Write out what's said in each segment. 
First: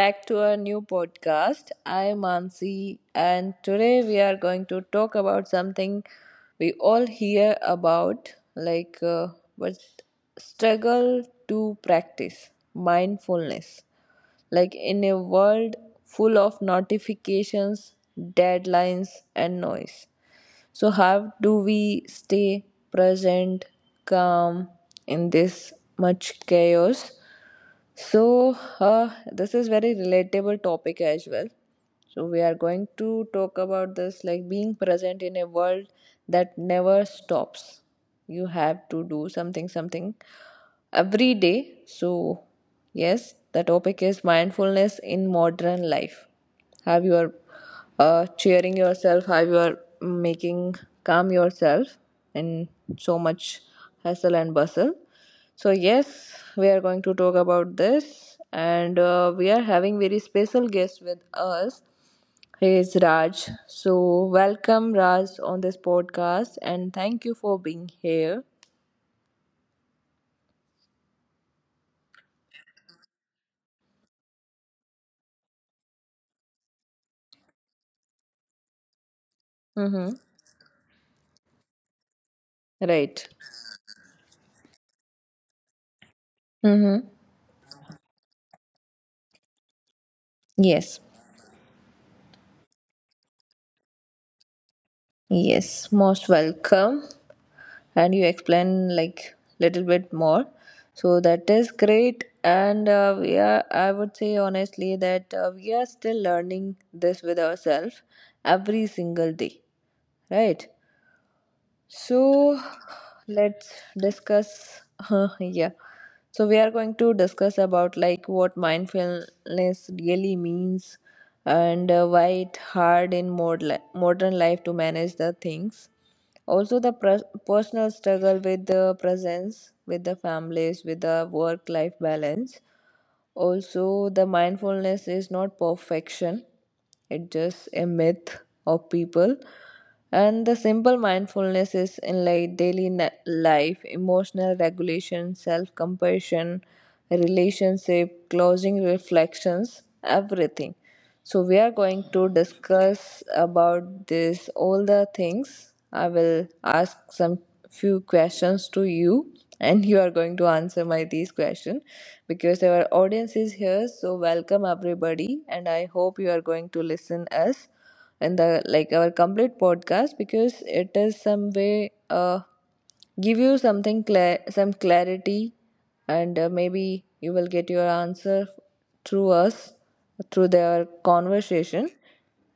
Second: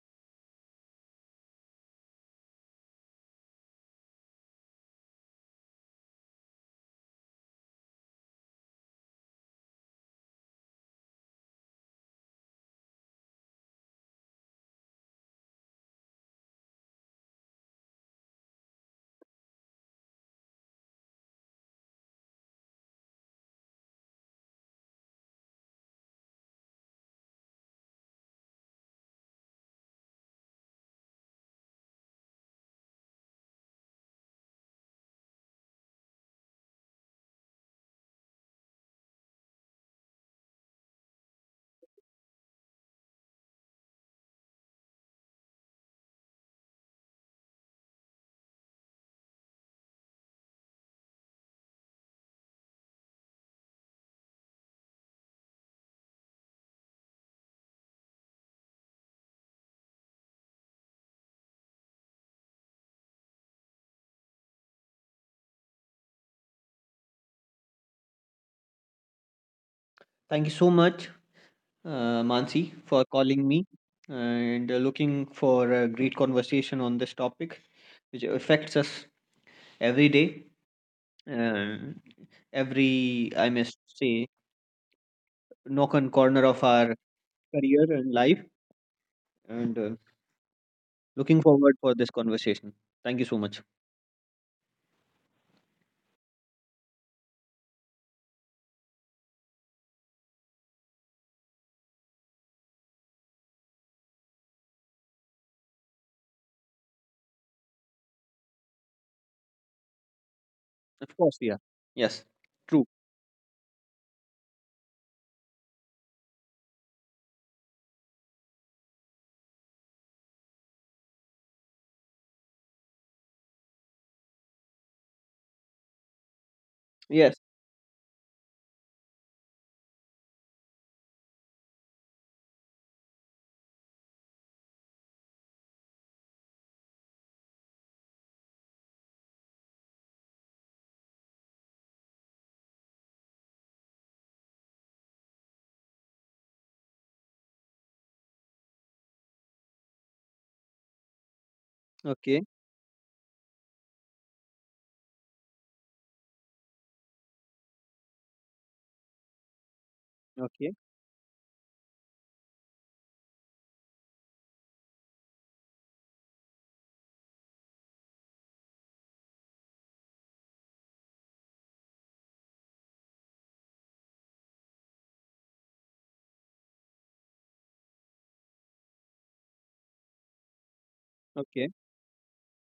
back to our new podcast. I'm Ansi, and today we are going to talk about something we all hear about, like but struggle to practice mindfulness. Like in a world full of notifications, deadlines, and noise. So how do we stay present, calm in this much chaos? So, this is very relatable topic as well. So, we are going to talk about this like being present in a world that never stops. You have to do something every day. So, yes, the topic is mindfulness in modern life. How you are cheering yourself, how you are making calm yourself in so much hustle and bustle. So, yes, we are going to talk about this, and we are having very special guest with us. He is Raj. So, welcome Raj on this podcast, and thank you for being here. Thank you so much, Mansi, for calling me and looking for a great conversation on this topic, which affects us every Mm-hmm. day, uh, every, Right. I must say, knock on corner of our Mm-hmm. career and life. And Yes. looking forward for this conversation. Thank you so much. Yes, most welcome. And you explain like little bit more. So that is great. And we are, I would say honestly that we are still learning this with ourselves every single day, right? Of course, yeah. Yes, So true. let's discuss. Yeah. So we are going to discuss about like what mindfulness really means and why it hard in modern life to manage the things. Also the pres Yes. personal struggle with the presence, with the families, with the work life balance. Also, the mindfulness is not perfection, it's just a myth of people. And the simple mindfulness is in like life, emotional regulation, self compassion, relationship, closing reflections, everything. So we are going to Okay. discuss about this all the things. I will ask some few questions to you and you are going to Okay. answer my these question because our audience is here, so welcome everybody and I hope you are going to listen us in the like our complete podcast because it is some way give you something clear, some clarity and maybe you will get your answer through us, through their Okay. conversation,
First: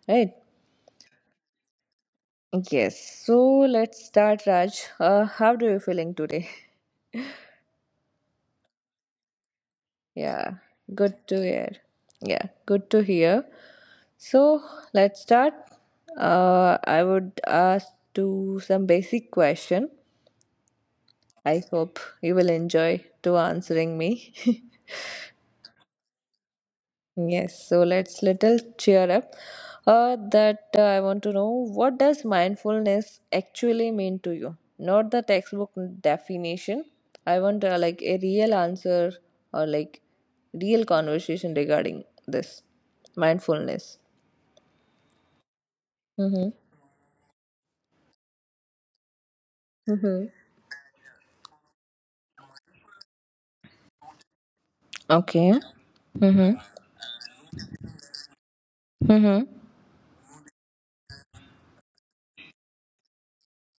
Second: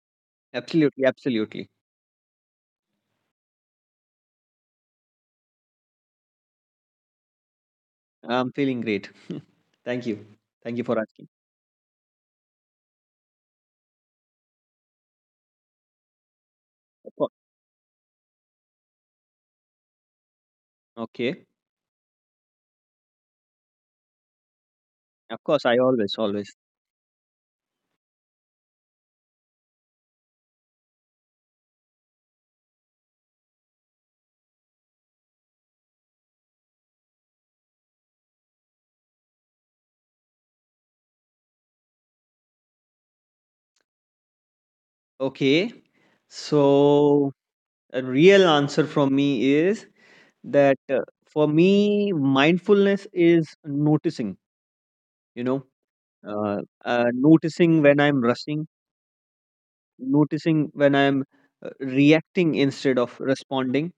right? Absolutely. Absolutely. Yes, so let's start, Raj. How do you feeling today? I'm feeling great. Thank you. Yeah, Thank you for good asking. to hear. Yeah, good to hear. So let's start. I Of course. would ask to some basic question. Okay. I hope you will enjoy to answering me. Of course, I always, always. Yes, so let's little cheer up. That I want to know, what does mindfulness actually mean to you? Not the textbook definition. I want like a real answer or like real conversation regarding this mindfulness. Okay. Mm-hmm. So, a real answer from me is Mm-hmm. that, for me, mindfulness is noticing, you know, Okay. Mm-hmm. Noticing when I'm rushing, Mm-hmm. noticing when I'm reacting instead of responding,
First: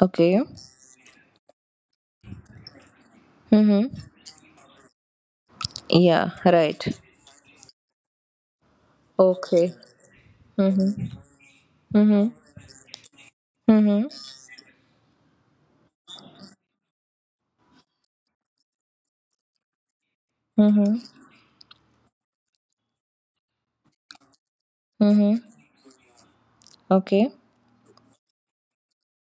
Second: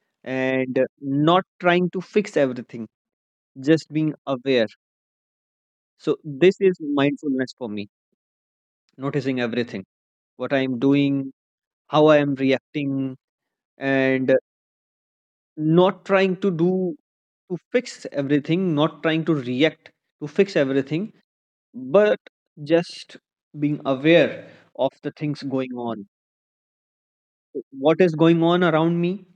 Okay. and not trying to fix everything, just Mm-hmm. being aware. So, Yeah. this is Right. mindfulness for me, noticing Okay. everything, what I'm Mm-hmm. doing, how I Mm-hmm. am reacting, Mm-hmm. and not trying to do to fix everything, not trying to react to fix everything, Mm-hmm. but just being aware of the things Mm-hmm. going on. Okay. What is going on around me,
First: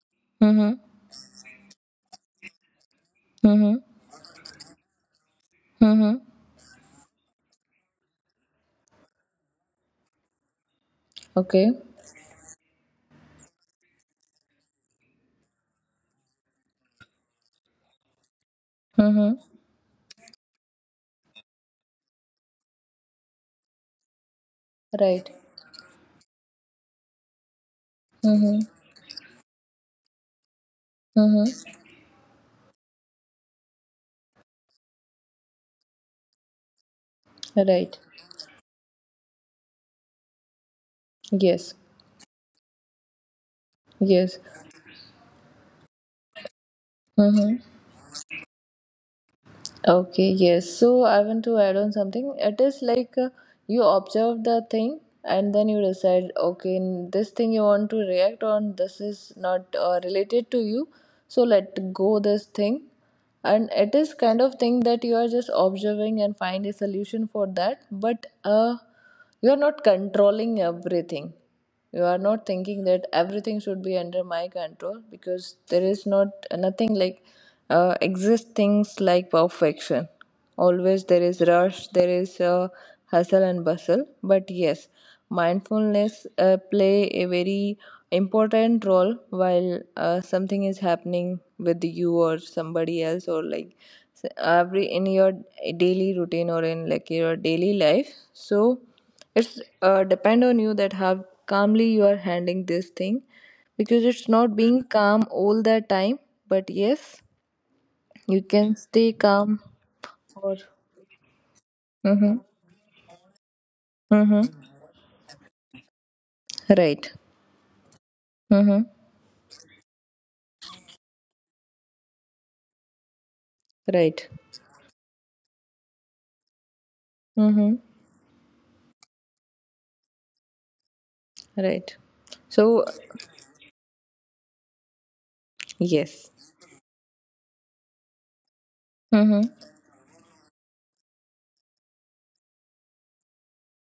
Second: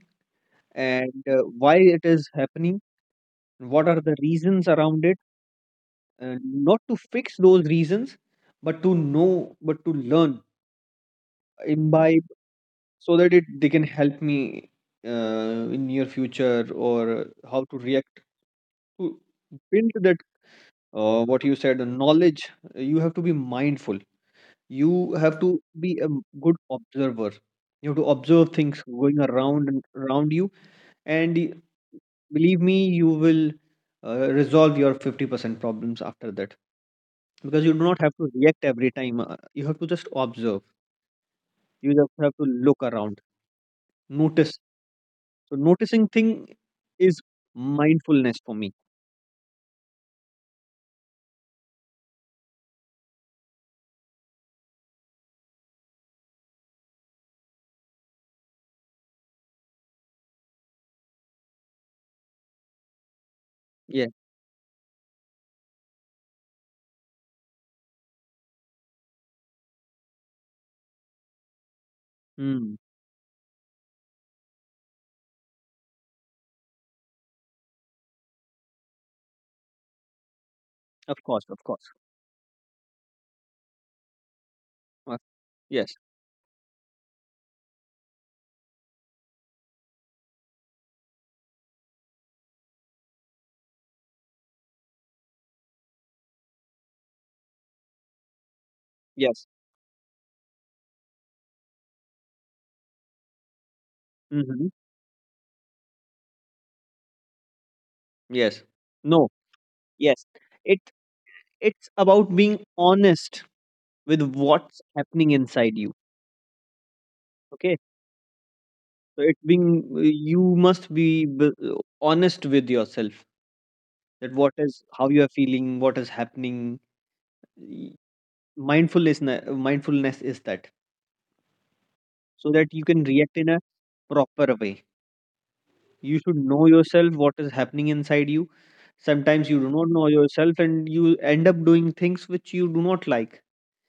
Mm-hmm. and why it is happening? Mm-hmm. What are the reasons around it? Mm-hmm. And not to fix those reasons, but to know, but to learn, Okay. imbibe, so that it they can help me, uh, in near future, or how to react, to Mm-hmm. build that, what you said, the knowledge. You have to be mindful. You Right. have to be a good observer. You have to observe Mm-hmm. things going around and around you, and Mm-hmm. believe me, you will resolve your 50% problems after that, because you do Right. not have to react every time. You have to just observe. Yes. You just have to look around, Yes. notice. So noticing thing is Mm-hmm. mindfulness for me. Okay. Yes. So I want to add on something. It is like you observe the thing and then you decide, okay, this thing you want to react on, this is not related to you. So let go this thing. And it Yeah. is kind of thing that you are just observing and find a solution for that. But you are not controlling everything, you are not Mm. thinking that everything should be under my control because there is not nothing like exist things like perfection. Always Of there course. is Of course. rush, there is hustle and bustle, but yes, Uh, yes. mindfulness play a very important role while something is happening with you or somebody else or like every in your daily routine or in like your daily life. So Yes. it's depend on you that how calmly you are handling this thing, because it's not Hmm. being calm all the time, but yes, you Yes. can stay No. calm Yes, or it it's about mm-hmm, being honest with mm-hmm, what's happening inside you. right Okay, mm-hmm, so it's being you must be honest with yourself, that right what is how you are feeling, what is happening. mm-hmm. Y- mindfulness is that, Right. so that you So, can react in a proper way. You should yes. know yourself what is happening inside you. Sometimes you Mm-hmm. do not know yourself, and you end up doing things which you do not like,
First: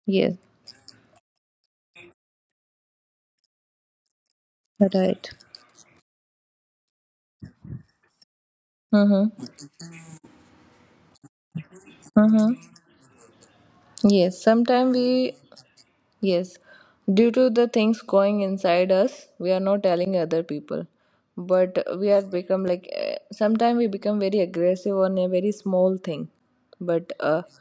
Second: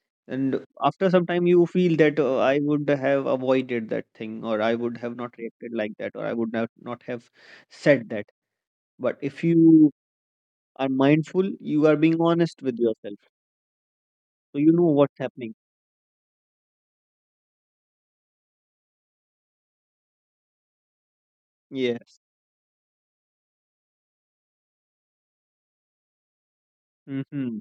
Yes. and after some time you feel that, I would have avoided that thing, or I would have Right. not reacted like that, or I would not, not have said that. But if Mm-hmm. you are mindful you are being Mm-hmm. honest with yourself, Yes. so you know what's happening. Yes, due to the things going inside us, we are not telling other people. But we Yes. are become like, sometimes we become very aggressive on a very small thing. But Mm-hmm.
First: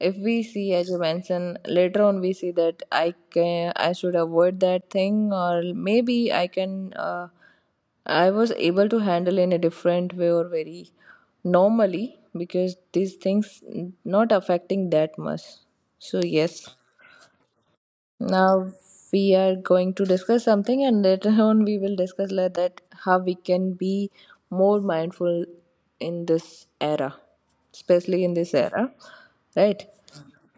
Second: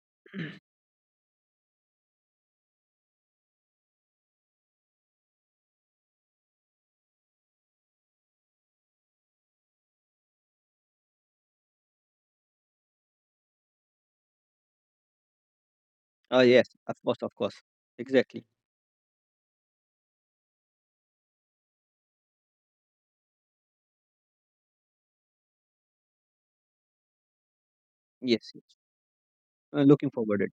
if we see as you mentioned later on, we see that I can, I should avoid that thing, or maybe I can I was able to handle in a different way or very normally because these things not affecting that much. So Yes, yes, of course, of course, exactly. now we are going to discuss something and later on we will discuss like that how we can be more mindful in this era, especially in Yes, this yes. era, right? Looking forward it.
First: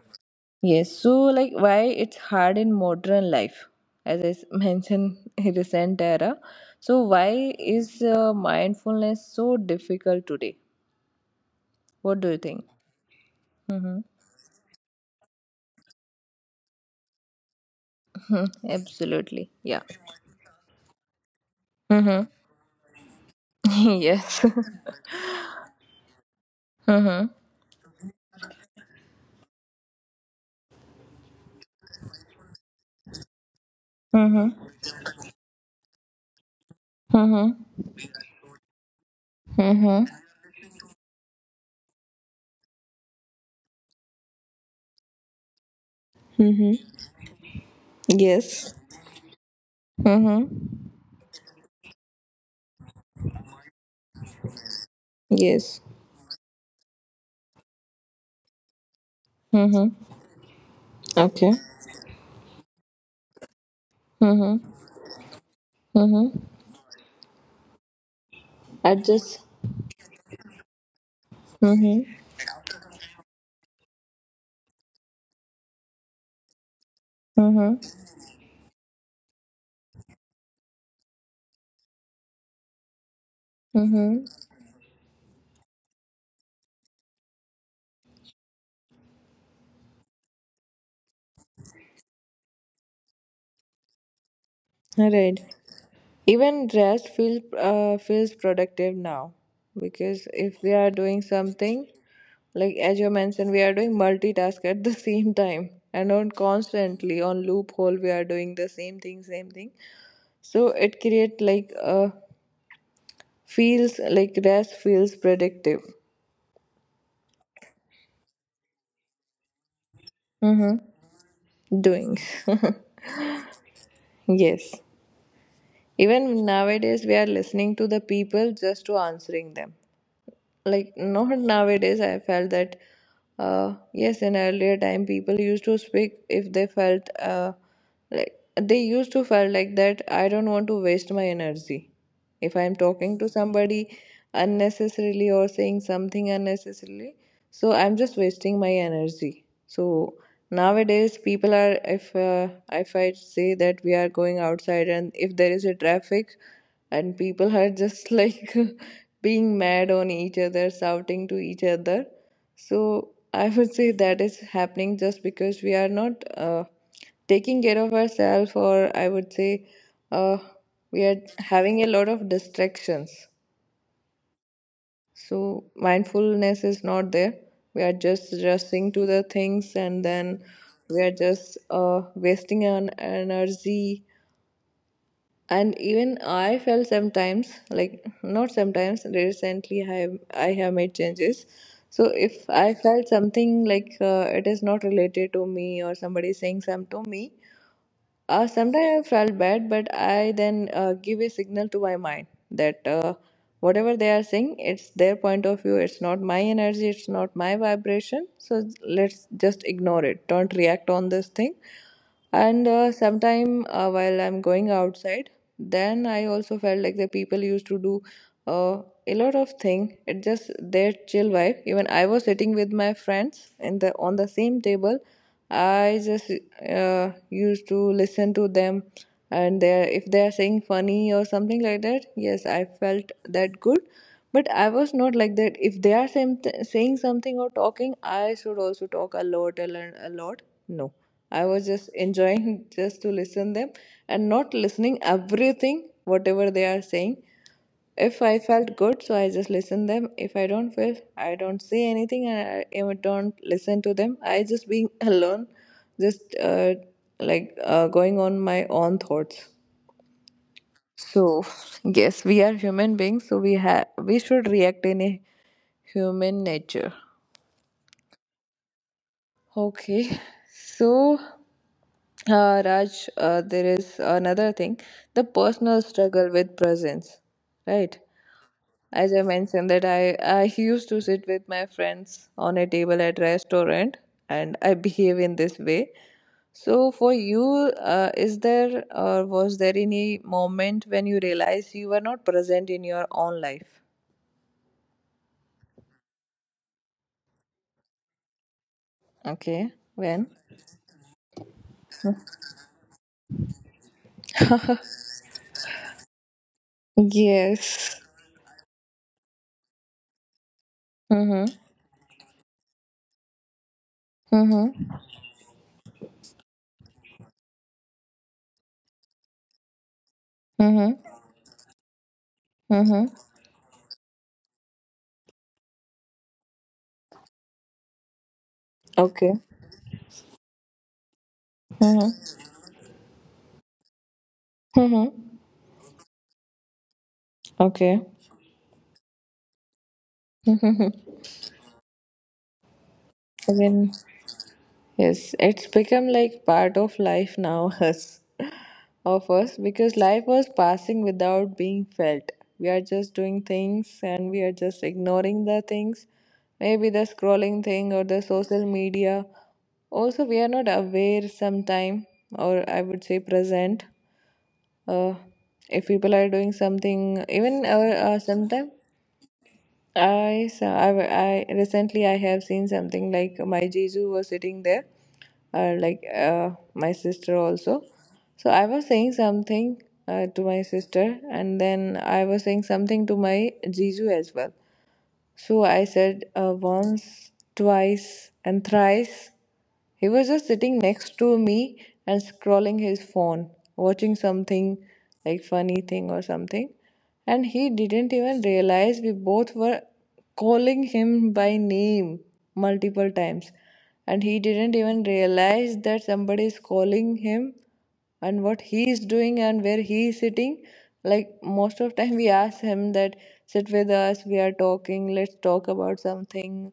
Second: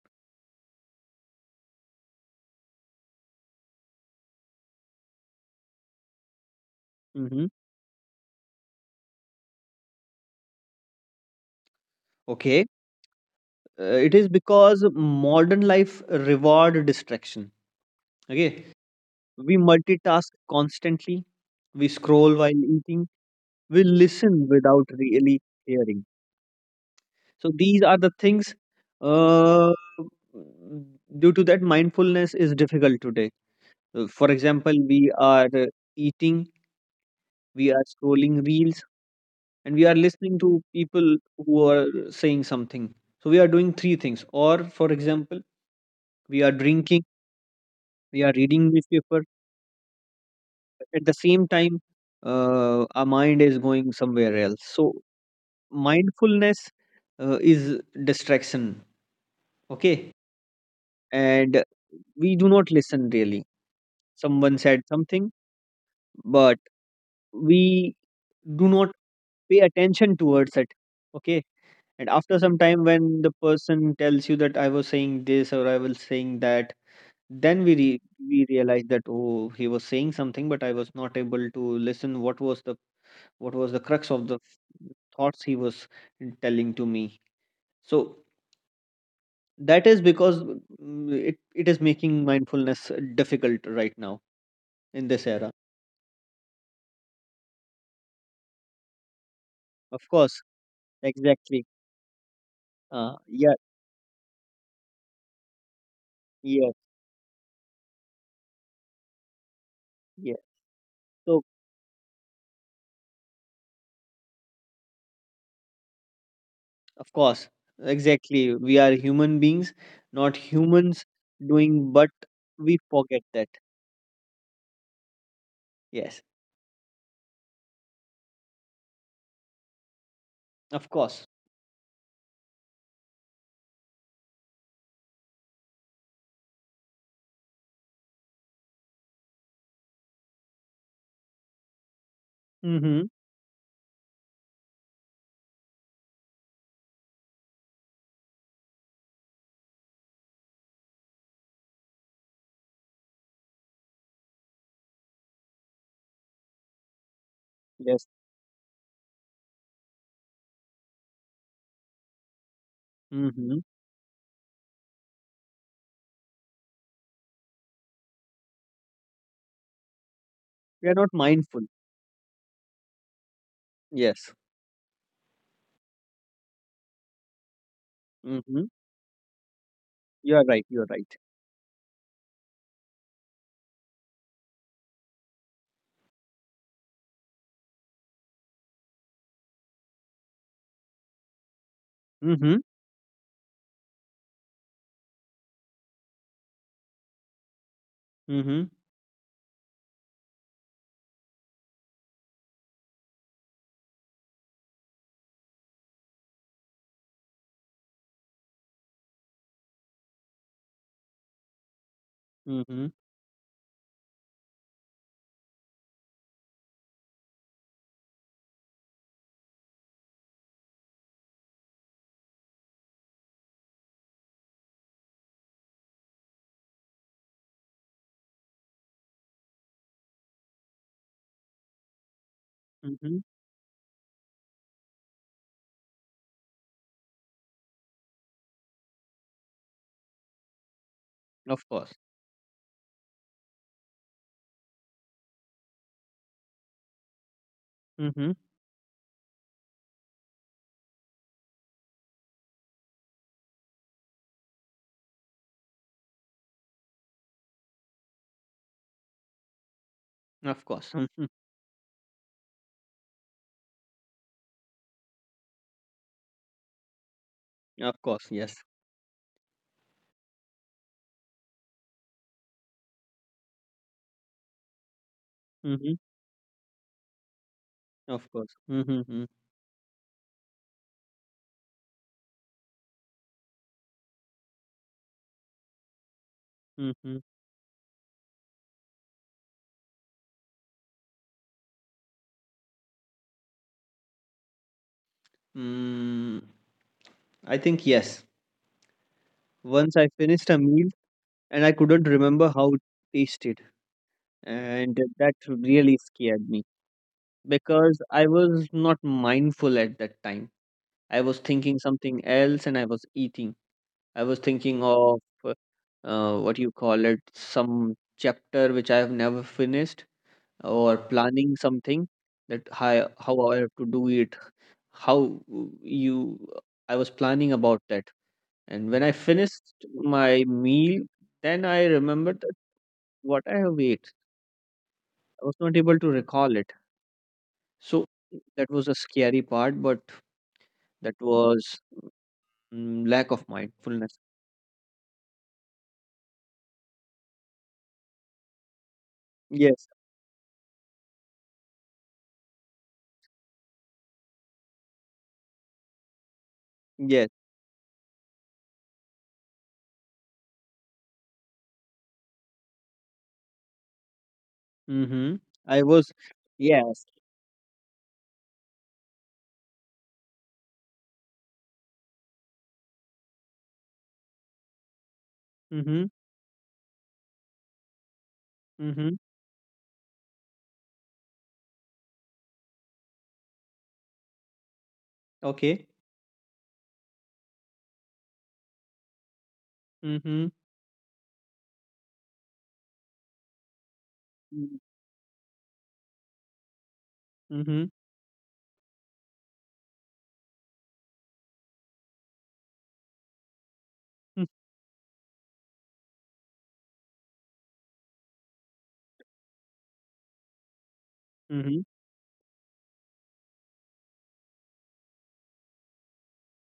Yes, so like why it's hard in modern life, as I mentioned, in recent era. So Mm-hmm. why is mindfulness so difficult today? What do you Okay. think? Mm-hmm. It is because modern life reward distraction. Okay. Absolutely. We Yeah. multitask constantly. We Mm-hmm. scroll while eating. We Yes. listen without really hearing. Mm-hmm. So these are the things. Uh, due to that, mindfulness is difficult today. For Mm-hmm. example, we are eating, we are Mm-hmm. scrolling reels, and we are Mm-hmm. listening to people who are saying something. So we are doing three things. Or, for example, we are Mm-hmm. drinking, we are reading Yes. newspaper. Mm-hmm. At the same time, our mind is going somewhere else. So Yes. mindfulness is distraction. Mm-hmm. Okay. Okay. And we do not listen really. Someone Mm-hmm. said something, Mm-hmm. but we do not I just. pay attention towards it. Okay. Mm-hmm. And after some time, when the person tells you that I was saying this or I was saying that, then Mm-hmm. we realize that, oh, he was saying something, but I was not able to listen. What was the crux Mm-hmm. of the thoughts he was telling to me? So that is because it is making mindfulness difficult right now in All this right. era. Even rest feels productive now Of because course, if we are doing exactly. something, like as you Yeah, mentioned, we are doing multitask at the same time and on yeah, constantly on loophole, we are doing the same thing. yeah. So it So, create like a feels like rest feels productive. of course, exactly. We are human beings, not Mm-hmm. humans doing, but Doing. we forget that. Yes. Yes, Even nowadays, we are listening to the people just to answering them. of Like course. not nowadays I felt that, yes, in earlier time people used to speak if they felt like they used to felt like that I don't want to waste my energy if I'm Mm-hmm. talking to somebody unnecessarily or saying something unnecessarily, so I'm just wasting my energy. So nowadays people are, if I say that we are going outside and if there is a traffic and people are Yes. just like being mad on each other, shouting to each other. So I Mm-hmm. would say that is happening just because we are not taking care of ourselves, or I would say uh, We are we not are mindful. having a lot of distractions. Yes. So mindfulness is not there. We are just Mm-hmm. rushing to the things, and You then are right. You are we are right. just wasting our energy. And even I felt sometimes like, not sometimes, recently I have, I have made changes. So if Mm-hmm. I felt something like it is not related to me or somebody is saying something to me, Mm-hmm. sometimes I felt bad, but I then give a signal to my mind that whatever they are saying, it's their point of view, it's not my energy, it's not my vibration. So let's just ignore it. Don't react on this thing. And Mm-hmm. Sometime while I'm going outside, then I also felt like the people used to do a lot of thing. It just their chill vibe. Even I was sitting with my friends in the on the same table. I just used to listen to them, and they if they are saying funny or something like that. Yes, I felt Mm-hmm. that good. But I was not like that. If they are saying something or talking, I should also talk a lot and learn a lot. No, I Of was just course. enjoying just to listen them and not listening everything whatever they are saying. If Mm-hmm. I felt good, so I just listen them. If I don't feel, I don't say anything, and I even don't listen to them. I just being alone, just going on my own thoughts. Of course. Mm-hmm. So yes, we are human beings, so we have we should react in a human nature. Of course. Yes. Okay, so Raj, there is another thing: the personal Mm-hmm. struggle with presence, right? Of course. Mm-hmm. As Mm-hmm. I mentioned that I used to sit with my friends on a table at restaurant and I behave in this way. So for Mm-hmm. you, is there or was there any moment when you realized you were not present in your own life? Mm. I think yes. Okay, Once I when? finished a meal and I couldn't remember how it tasted, and that really scared me because Yes. I was not mindful at that time. I was Mhm. thinking something else and I was eating. I was thinking Mhm. of, uh, what you call it, some chapter which I have never finished, or Mhm. planning something, that how Mhm. how I have to do it, how you I was planning about that. And when I Okay. finished my meal, then I Mhm. remembered what I have ate, Mhm. I was not able to recall it. Okay. So that was a scary part, but that was, lack of When? mindfulness. Yes, it's become like part of life now, us of us, Yes, because life was passing without being felt. We are just doing things and we are just ignoring the things. Maybe the yes. scrolling thing or the social media. Also, we are not aware sometime, or I would say present. Uh, Mm-hmm. I if was, people are doing yes. something, even sometime I recently I have seen something like my Jeju was sitting there or like Mm-hmm. My sister also. So I was Mm-hmm. saying something to my sister, and then I was saying something to my Jiju as well. So Okay. I said once, twice, and thrice. He was Mm-hmm. just sitting next to me and scrolling his phone, watching something like funny thing or something. And he Mm-hmm. didn't even realize we both were calling him by name multiple times. And he didn't even realize that somebody is calling him and what he is doing and where he is sitting, like Mm-hmm. most of time we ask him that sit with us, we are talking, let's talk about something,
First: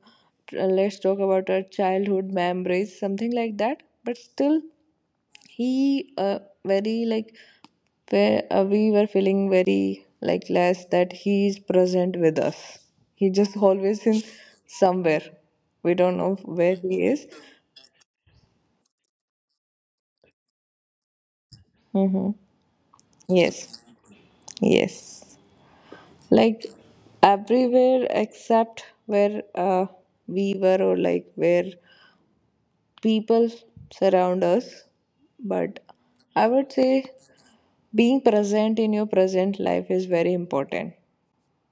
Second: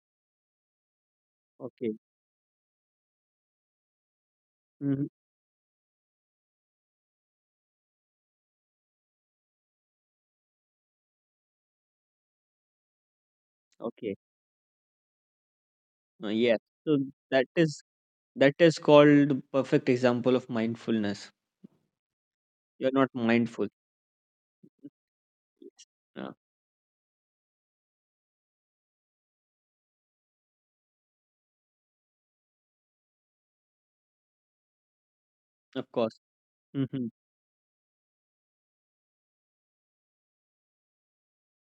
let's talk about our Okay. childhood memories, something like that. But still Mm-hmm. he uh, very like, where we were feeling very like less that he is present with us. He just always Okay. in somewhere, we don't know Yes. where So he is. that is that is called the perfect example of mindfulness. Mm-hmm. You're not mindful. Yes, yes, Yes. Uh, like everywhere except where we were, or like where people surround us. But of course. I would say Mm-hmm. being present in your present life is very important,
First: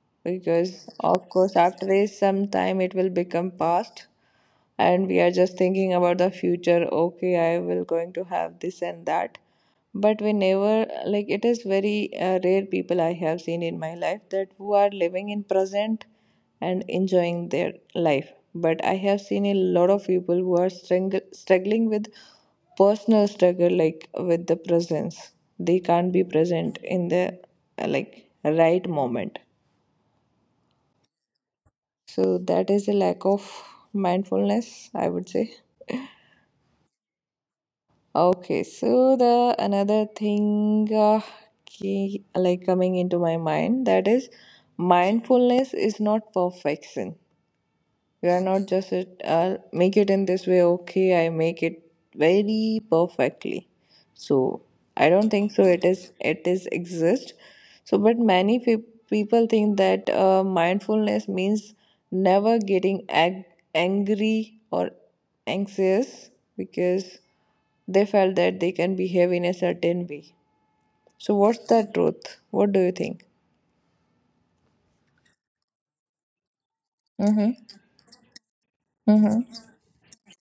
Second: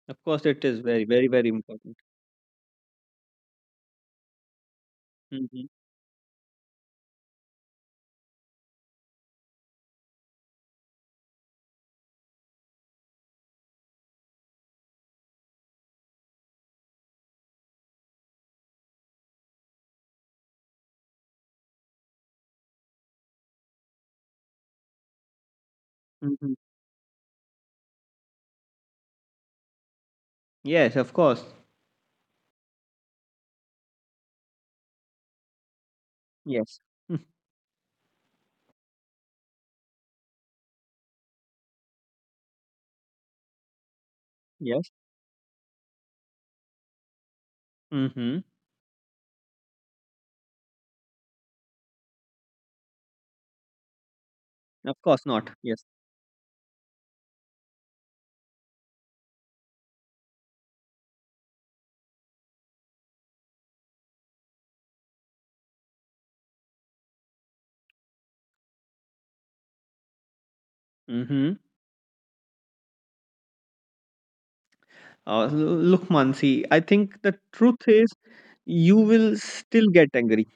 Of course, it is because very, very, of very course after important. a some time it will become past and we are just Mm-hmm. thinking about the future, okay I will going to have this and that. But we never like, it is very rare people I have seen in my life that who are living in present and enjoying their life, but I have seen a lot of people who are struggling with personal struggle, like with the presence. They can't be Mm-hmm. present in the like right moment. Yes, of course. So that is a lack of mindfulness, I would say. Yes. Okay, so the another thing key, like coming into my mind, that is Yes. mindfulness is not perfection. We Mm-hmm. are not just it, I'll make it in this way, okay, I make it very perfectly. So Of I course don't not. think so Yes. it is exist. So but people think that mindfulness means never getting ag- angry or anxious, because they felt that they can behave in a certain way. So Mm-hmm. what's the truth? What do you think? Look, Mansi, I think the truth Mm-hmm. is, you will Mm-hmm. still get angry.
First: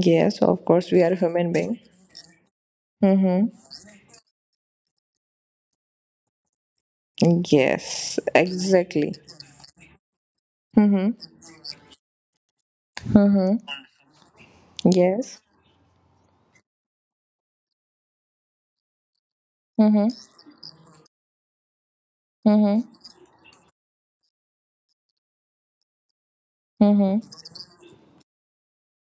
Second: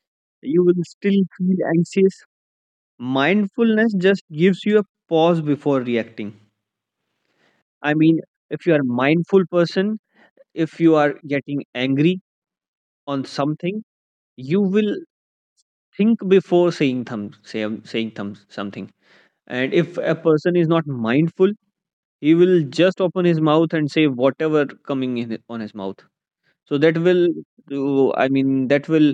Yes, You of will course we are still human feel being. anxious. Mm-hmm. Mindfulness just gives you a pause before reacting. I Yes, mean, if you are a exactly. mindful person, if you are Mm-hmm. getting angry on Mm-hmm. something, you will Yes. think before saying thum say, saying thum something. And if Mm-hmm. a person is not mindful, he will Mm-hmm. just open his mouth and say whatever coming in on his mouth. So that Mm-hmm. will, I mean, that will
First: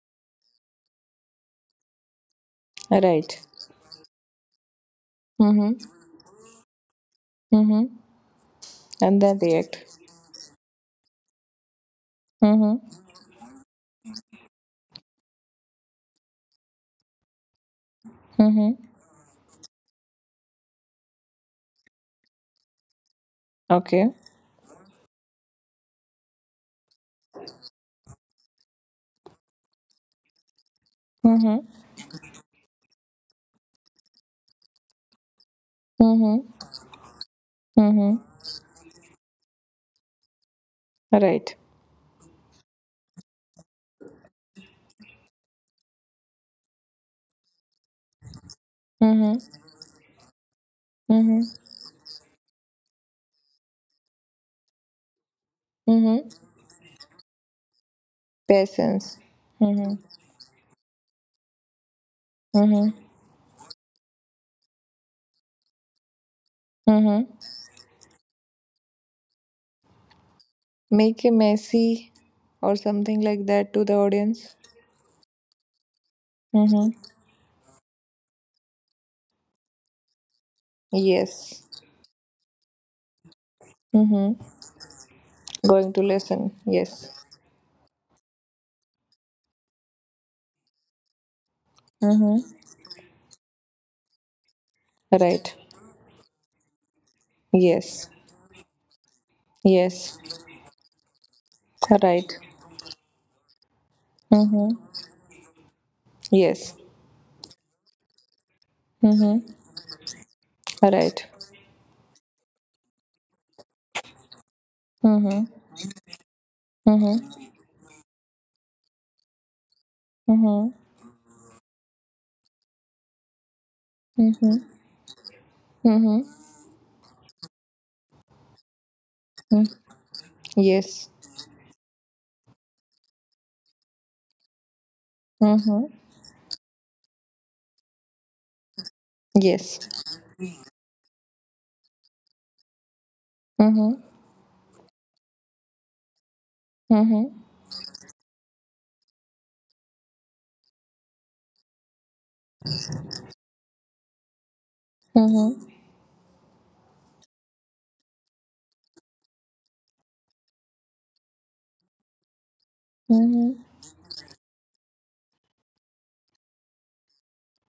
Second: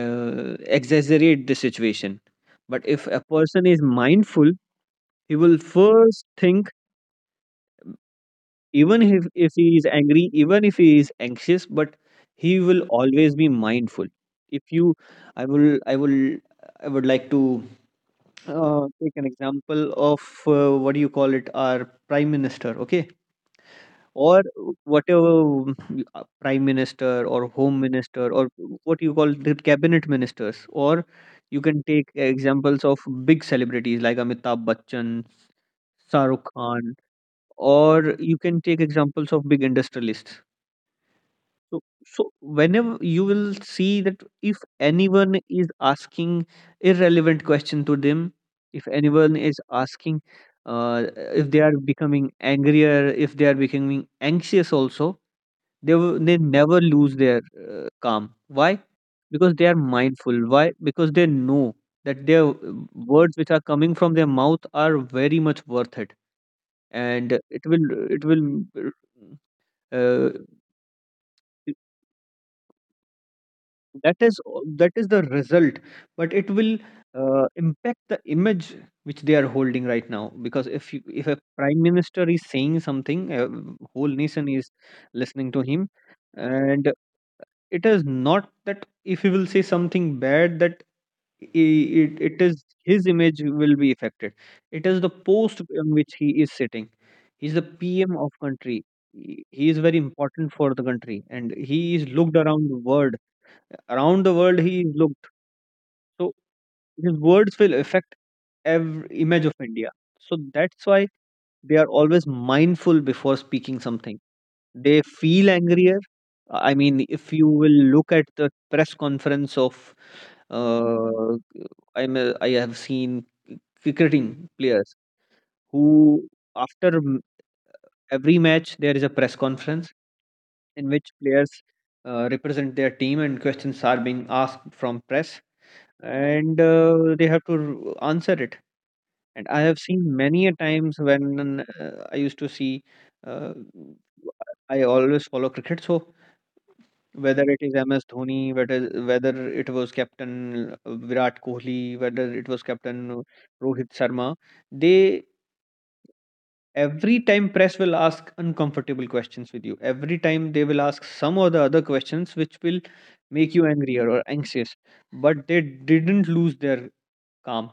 exaggerate the situation. But if a Right. person is mindful, he will Mm-hmm. first think, Mm-hmm. even And if, then if he react. is angry, even if he is anxious, but he will Mm-hmm. always be mindful. If you, I will, I will, I would like to, Mm-hmm. Take an example of, what do you call it, our prime minister. Okay, Okay. or whatever, prime minister, or home minister, or what you call, the cabinet ministers, or you Mm-hmm. can take examples of big celebrities like Amitabh Bachchan, Shahrukh Mm-hmm. Khan, or Mm-hmm. you can take examples of big industrialists. Right. So, so whenever you will see, that if anyone is asking irrelevant question to them, if anyone is Mm-hmm. asking, uh, if they Mm-hmm. are becoming angrier, if they are becoming anxious also, they they Mm-hmm. never lose their calm. Why? Patience. Because they are Mm-hmm. mindful. Why? Because they know that their, Mm-hmm. words which are coming from their mouth are very much worth it, and Mm-hmm. It will uh, Make a messy or something like that to the that is audience. that is the result, but it will Mm-hmm. Impact the image which they are holding right now. Because if a Yes. prime minister is saying something, whole Mm-hmm. nation is listening to him, Going to listen. and Yes. it is not that if he will say something bad, that it Mm-hmm. is, his image will be affected. It is the Right. post on which he is sitting. He's the Yes. PM of country. He is very Yes. important for the country, and he is looked Right. around the world. Around the world he Mm-hmm. is looked. So Yes. his words will affect every image Mm-hmm. of India. So that's why Right. they are always mindful before speaking something. They feel Mm-hmm. angrier. I mean, if you Mm-hmm. will look at the press conference of. Mm-hmm. Uh, I have seen cricketing Mm-hmm. players who, Mm-hmm. after m- every match, there is a press Mm-hmm. conference in which Yes. players represent their team and questions are being asked from press, Mm-hmm. and they have to answer it. And I have seen Yes. many a times when, I used to see. Uh, Mm-hmm. I always follow cricket, so Mm-hmm. whether it is MS Dhoni, whether it was Captain Virat Kohli, whether it was Captain Rohit Sharma, they, Mm-hmm. every time press will ask uncomfortable questions with you. Every time they will ask some or the other questions which will make Mm-hmm. you angrier or anxious. But they didn't lose their calm.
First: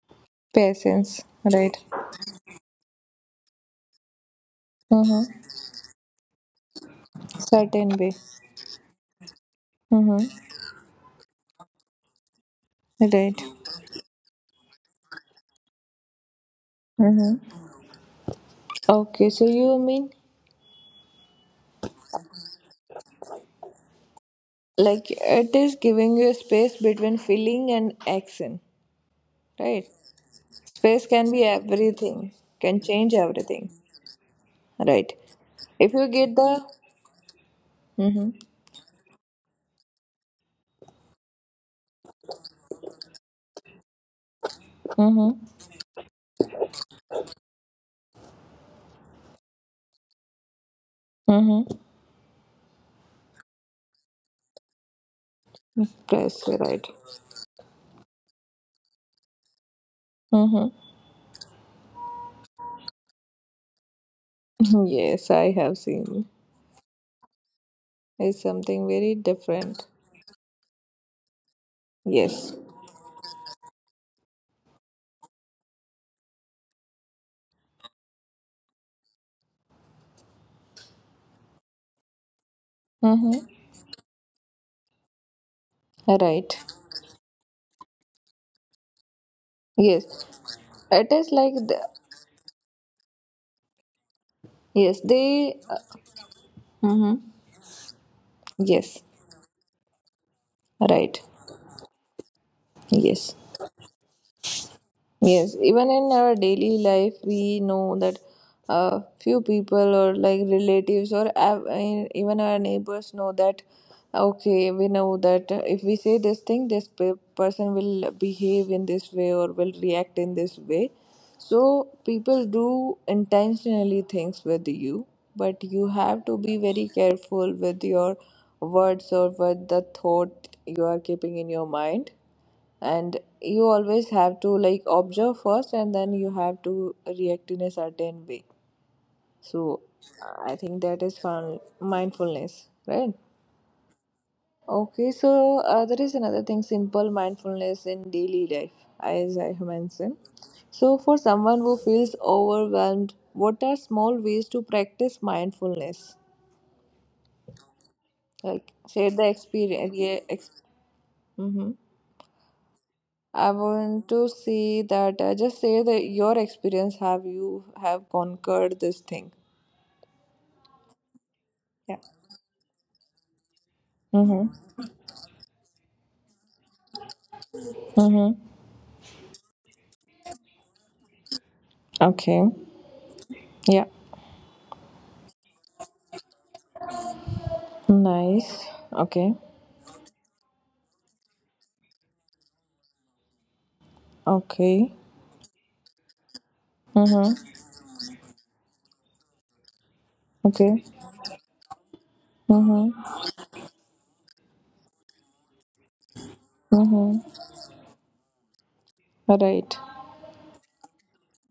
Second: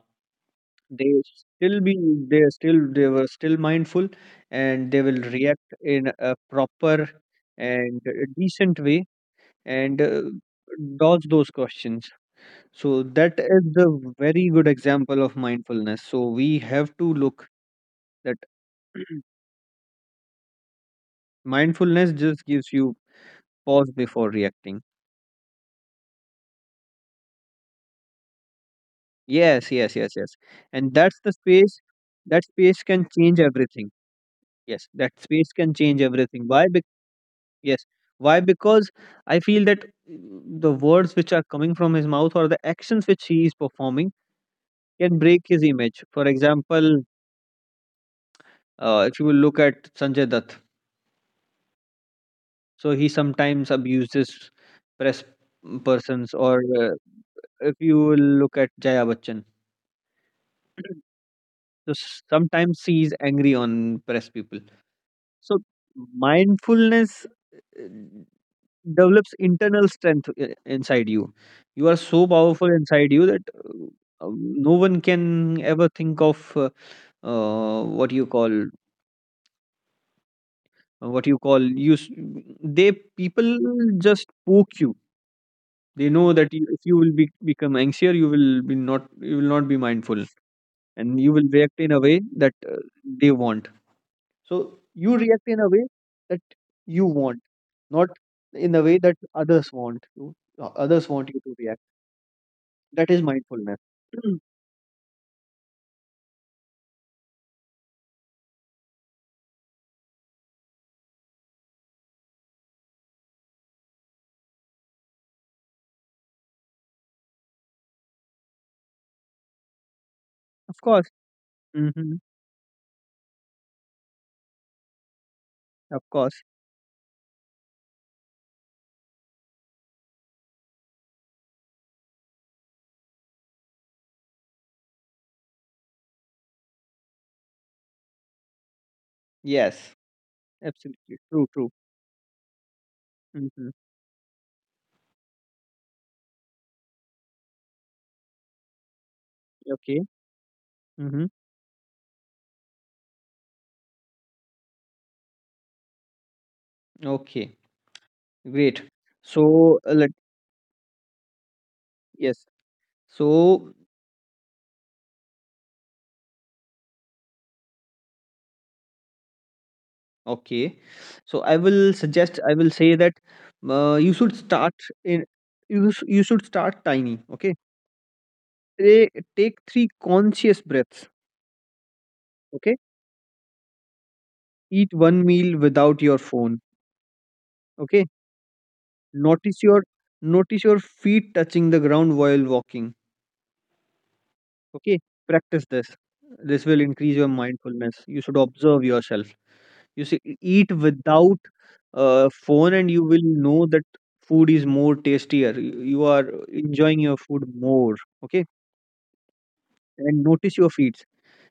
They Patience. Right. still be they were still mindful, and they will Mm-hmm. react in a proper Certain and way. a decent way, and Mm-hmm. dodge those questions. So that Right. is the very good example of mindfulness. So we have to look Mm-hmm. that Okay. So you mean mindfulness just gives you pause before reacting. like it is giving you a space between feeling and action, Yes, right? yes, yes, yes. And Space that's can the be space. everything, That can space can change change everything. everything. Yes, Right. that space can If change you get everything. the Why? Yes. mm-hmm, Why? Because I feel that, the words which are coming from his mouth, or the actions which he is performing, can Mm-hmm. break his image. For example, if you will look at Sanjay Dutt, Mm-hmm. so he sometimes abuses press persons, Press, or, right. If you look at Jaya Bachchan, Mm-hmm. so sometimes she is angry on press people. Yes, I So have seen. mindfulness uh, It's something very develops different. internal strength inside you. You are so Yes. powerful inside you that, no one can ever think of, uh, what you call what you call you. They Mm-hmm. people just poke you. They know Right. that you, if you will be, become anxious, you will not be Yes. mindful, It and is you will like react the in a way that they want. So yes, you react they in a way that you mm-hmm. want, not in a way Yes. that others want you. Others Right. want you to react. That is Yes. mindfulness. Mm, Yes, even in our daily life, we know that few people, or like relatives, or even our neighbors know that okay, we know that if we say this thing, this person will behave in this way or will react in this of way. course. So Hmm. people do intentionally things with you, but you Of have to course. be very careful with your words or with the thought you are keeping in your mind, and you always have to like observe first and then you have to react in a certain way. So Yes. I think that Absolutely. is True. fun True. mindfulness, right? Hmm. Okay, so there is another thing, simple mindfulness in daily life, as I have Okay. mentioned. So for Hmm. someone who feels overwhelmed, what are small ways to practice mindfulness, Okay. like Great. share the So experience? let Yeah, ex- Mm-hmm. yes. I So want to see that. Just say that your experience. Have you have conquered this thing? okay. So I will Yeah. suggest, I will say that you should Mhm. start in you should start tiny. Okay. Mhm. Take three conscious breaths. Okay. Okay. Yeah. Eat one meal without your phone. Okay. Nice. Okay. Notice your Notice your feet touching the ground while walking. Okay. Okay. Practice this. This will increase your Mhm. mindfulness. You should observe yourself. You see eat Okay. without phone, and you Mhm. will know that food is more tastier, you are enjoying your Mhm. food more, okay, Right. and notice your feeds.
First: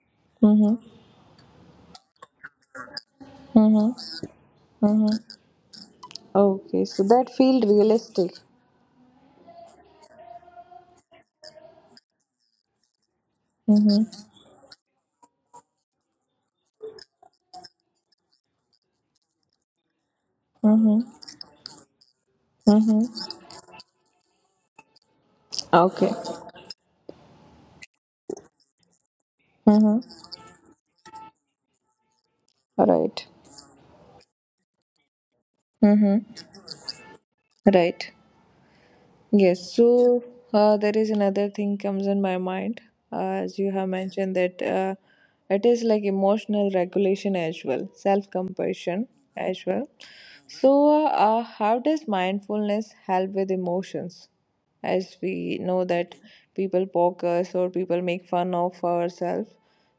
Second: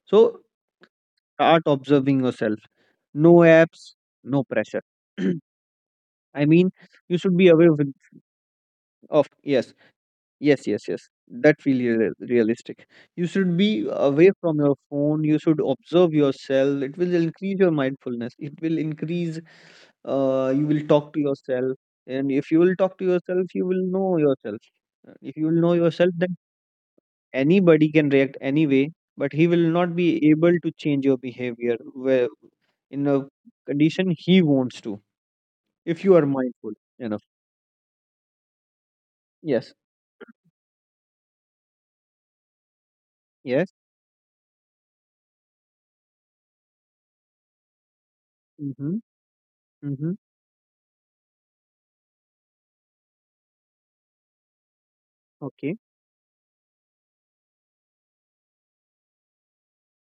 So Mhm. start observing yourself. No apps, Mhm. no pressure. Mhm. I mean, Okay. So you that should be feel realistic. of, yes, yes, yes, yes, that feel realistic. You should be Mhm. away from your phone, you should observe yourself, it will increase your mindfulness, it will increase, you will talk Mhm. to yourself, and if you will talk to Mhm. yourself you will know yourself. If you will know yourself, Okay. then anybody can react anyway, but he will not Mhm. be able to change your behavior, where in a Right. condition he wants to, if you are Mhm. mindful enough. Right. Yes, Yes, so there is another thing comes in my mind, uh, as yes. you have mentioned that it is like emotional regulation as well, Mm-hmm. self-compassion as well. Mm-hmm. So how does mindfulness help with emotions? As we Okay. know that people poke us or people make fun of ourselves.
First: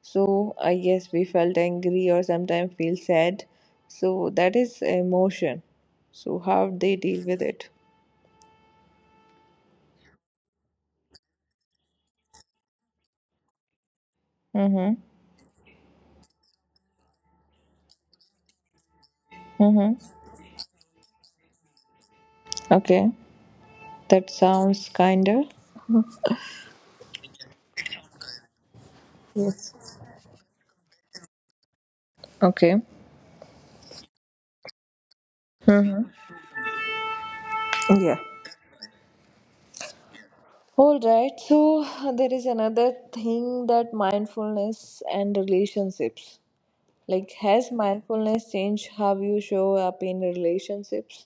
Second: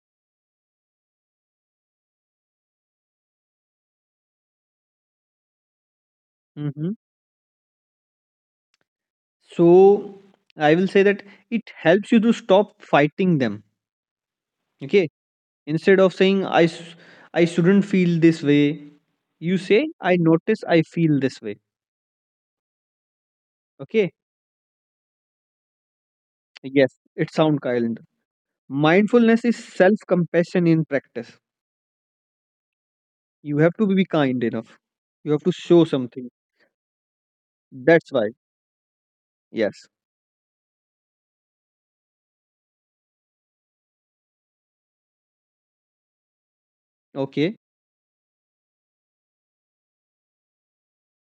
So yes, we felt angry or sometimes feel sad. So that is emotion. So how Mm-hmm. they deal with it. So I will say that it helps you to stop fighting them. Mm-hmm. Okay. Instead of saying I shouldn't feel this way, you say, Mm-hmm. I notice I feel this way. Okay. Okay, That sounds kinder. yes, it sounds kind. Mindfulness is self compassion in practice. Okay. You have to be kind enough. You have to show Mm-hmm. something. That's Yeah. why. Yes. All right. So there is another thing, that mindfulness and relationships. Like, Okay. has mindfulness changed how you show up in relationships?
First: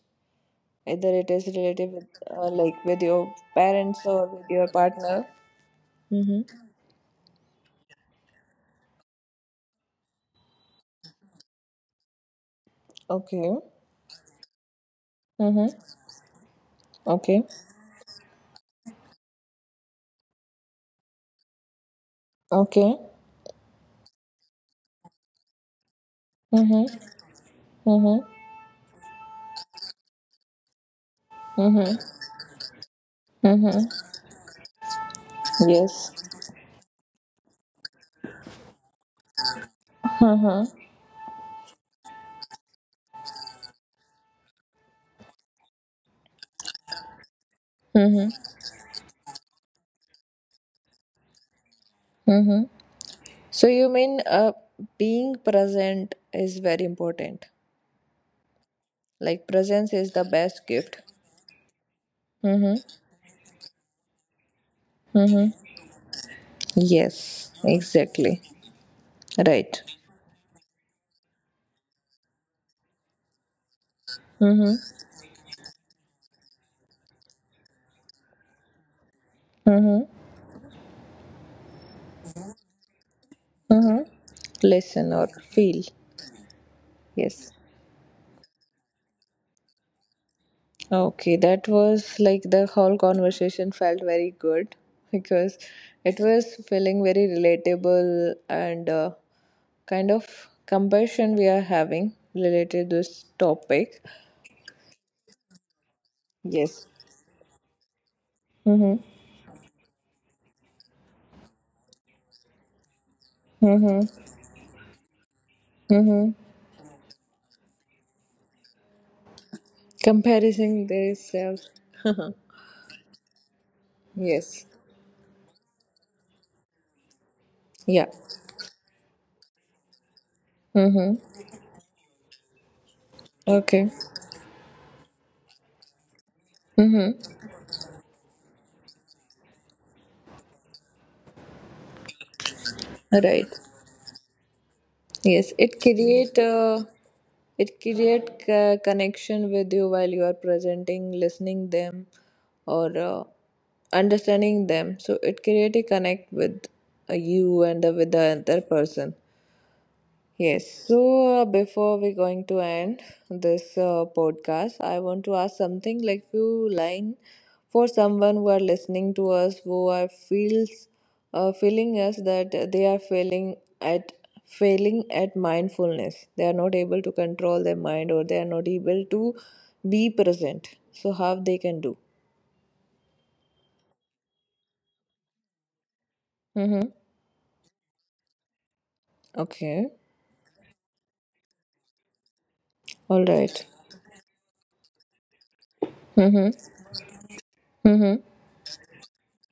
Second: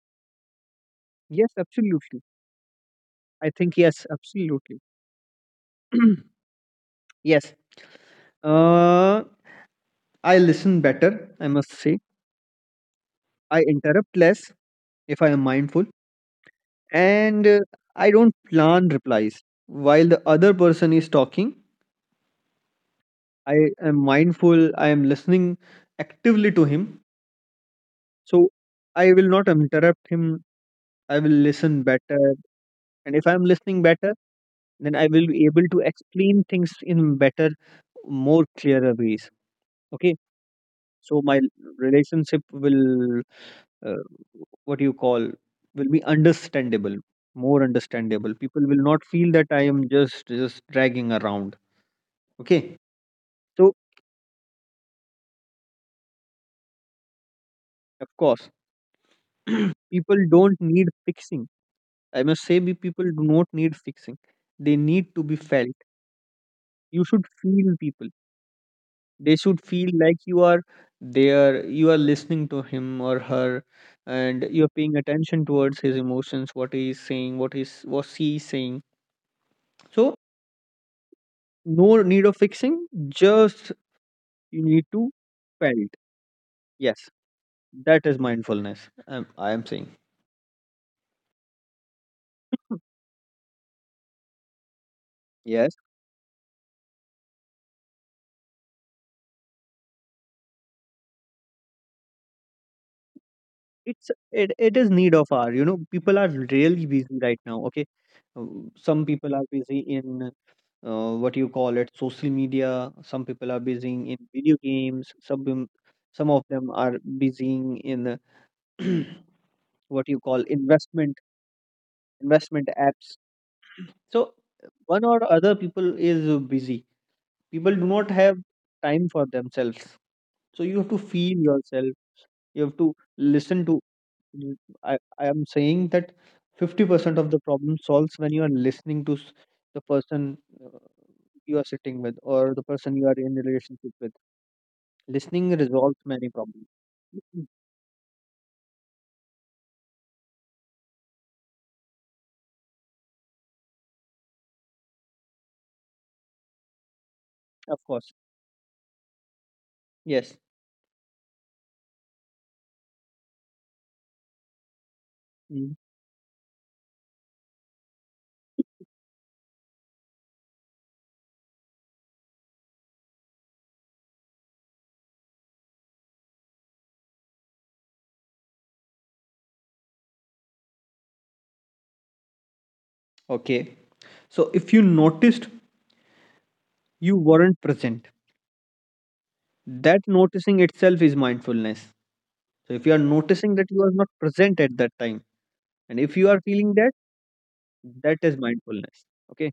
Either it is Yes, related with, absolutely. Like, with your I think yes, parents or with your absolutely. partner. Mm-hmm. Yes. Uh, I listen better, I must say. Okay. I interrupt less if I am mindful. Mm-hmm. And Okay. I don't plan replies. While the other person is talking, Okay. I am mindful, I am listening actively to him. Mm-hmm. Mm-hmm. So I will not interrupt him. I will listen Mm-hmm. better. And if I'm Mm-hmm. listening better, then I will be able to Yes. explain things in better, more clearer ways. Okay. Mm-hmm. So my relationship will, uh, what you call, will be understandable, more understandable. People will not feel that I am just dragging around. Mm-hmm. Okay. So So you mean being present is very important. of course, Like presence is the people best don't need gift. fixing. I must say, Mm-hmm. be people do not need fixing. They need to be felt. You should Yes, feel people. exactly. They should Right. feel like you are there, you are listening to him or her, and you're Mm-hmm. paying attention towards his emotions, what he is saying, what she is saying. Mm-hmm. So no need of fixing, just Mm-hmm. you need to Listen or feel. felt. Yes, Yes. that is mindfulness. I am saying. Okay, that was like the whole conversation felt very good because it was feeling very relatable, and kind of compassion we are having related to this topic. It is need of our you know people are Yes. really busy right now, okay. Uh, Mm-hmm. some people are busy in what you call it, social media, some people are busy in Mm-hmm. video games, Mm-hmm. some of them are busy in what you call Comparing investment, themselves. investment apps. So Yes. one or other people is busy, people do Yeah. not have time for themselves. So you have to feel Mm-hmm. yourself, you have to listen to. Okay. Mm, I am saying that 50% Mm-hmm. of the problem solves when you are listening to the person uh, you are sitting with, or the person you are in Right. relationship with. Yes. Listening It resolves many create problems. Mm. Connection with you while you are presenting, listening them, or understanding them. So it create a connect with you and Of with course. the other person. Yes. Yes. So before we're going to end this podcast, I want to ask Mm. something, like few line for someone who are listening to us, who are feels feeling us that they are failing at, failing at mindfulness. They are not able to control their mind, or they are not able to be present. So how they can do? Okay. So if you noticed Mm-hmm. you weren't present, Okay. that noticing itself is mindfulness. So if you are All noticing right. that you are not present at that time, and if you are Mm-hmm. feeling that, Mm-hmm. that is mindfulness. Okay.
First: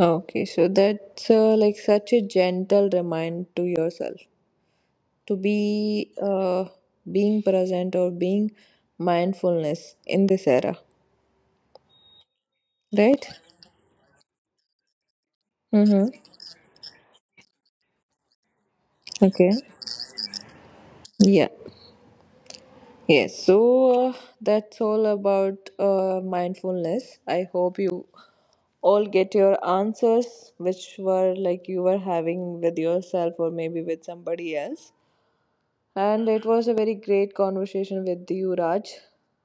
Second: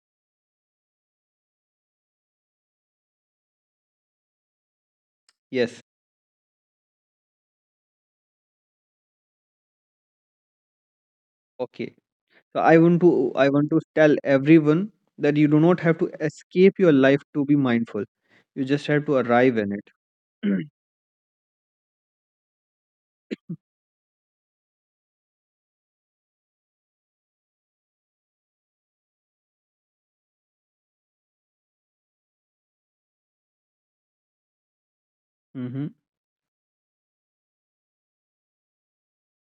Okay, so that's like such a gentle remind to yourself to Yes. be being present or being mindfulness in this era, Okay. So right? I want to tell everyone that you do not have Mm-hmm. to escape your life to be mindful. You just have to Okay. arrive in it. Yeah. Yes. So that's all about mindfulness. I hope you all get your answers, which were like you were having with yourself or maybe with somebody else. Hmm. And it was a very great conversation with you, Raj.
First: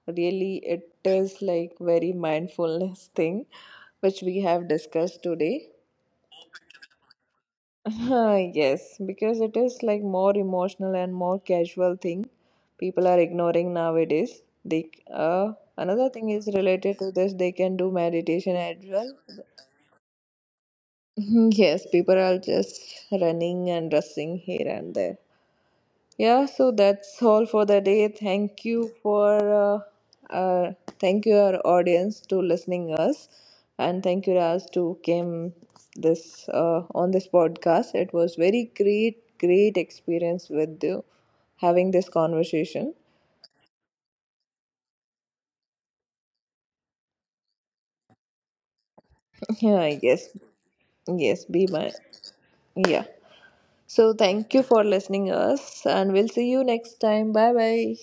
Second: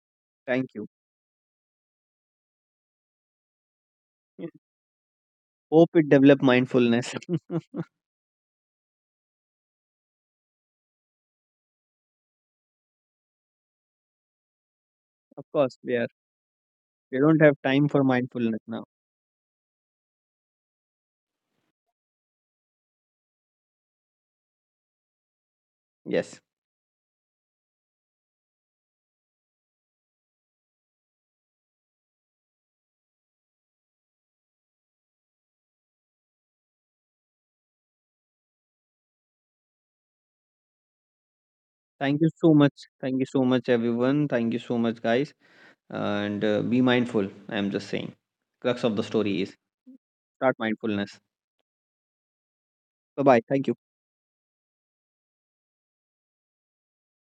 Really, Thank you. it is like very mindfulness thing which we Yeah. have discussed today. Hope it develop mindfulness. Yes, because it is like more emotional and more casual thing people are ignoring nowadays. They Of course, another we are. thing is related to this. We They don't can have do time for meditation as mindfulness now. well. Yes, people are just running and rushing here and there. Yeah, so Yes. that's all for the day. Thank you for uh, uh, thank you our audience to listening us, and thank you Raj to came this on this podcast. It was very great, great experience with you having this conversation. Thank you so much. Thank you so much, everyone. Thank you so much, guys. And be mindful. I am just saying. Crux of the Yeah, story yes, is start yes, be my mindfulness. yeah. Bye So bye. Thank thank you you. for listening us, and we'll see you next time. Bye bye.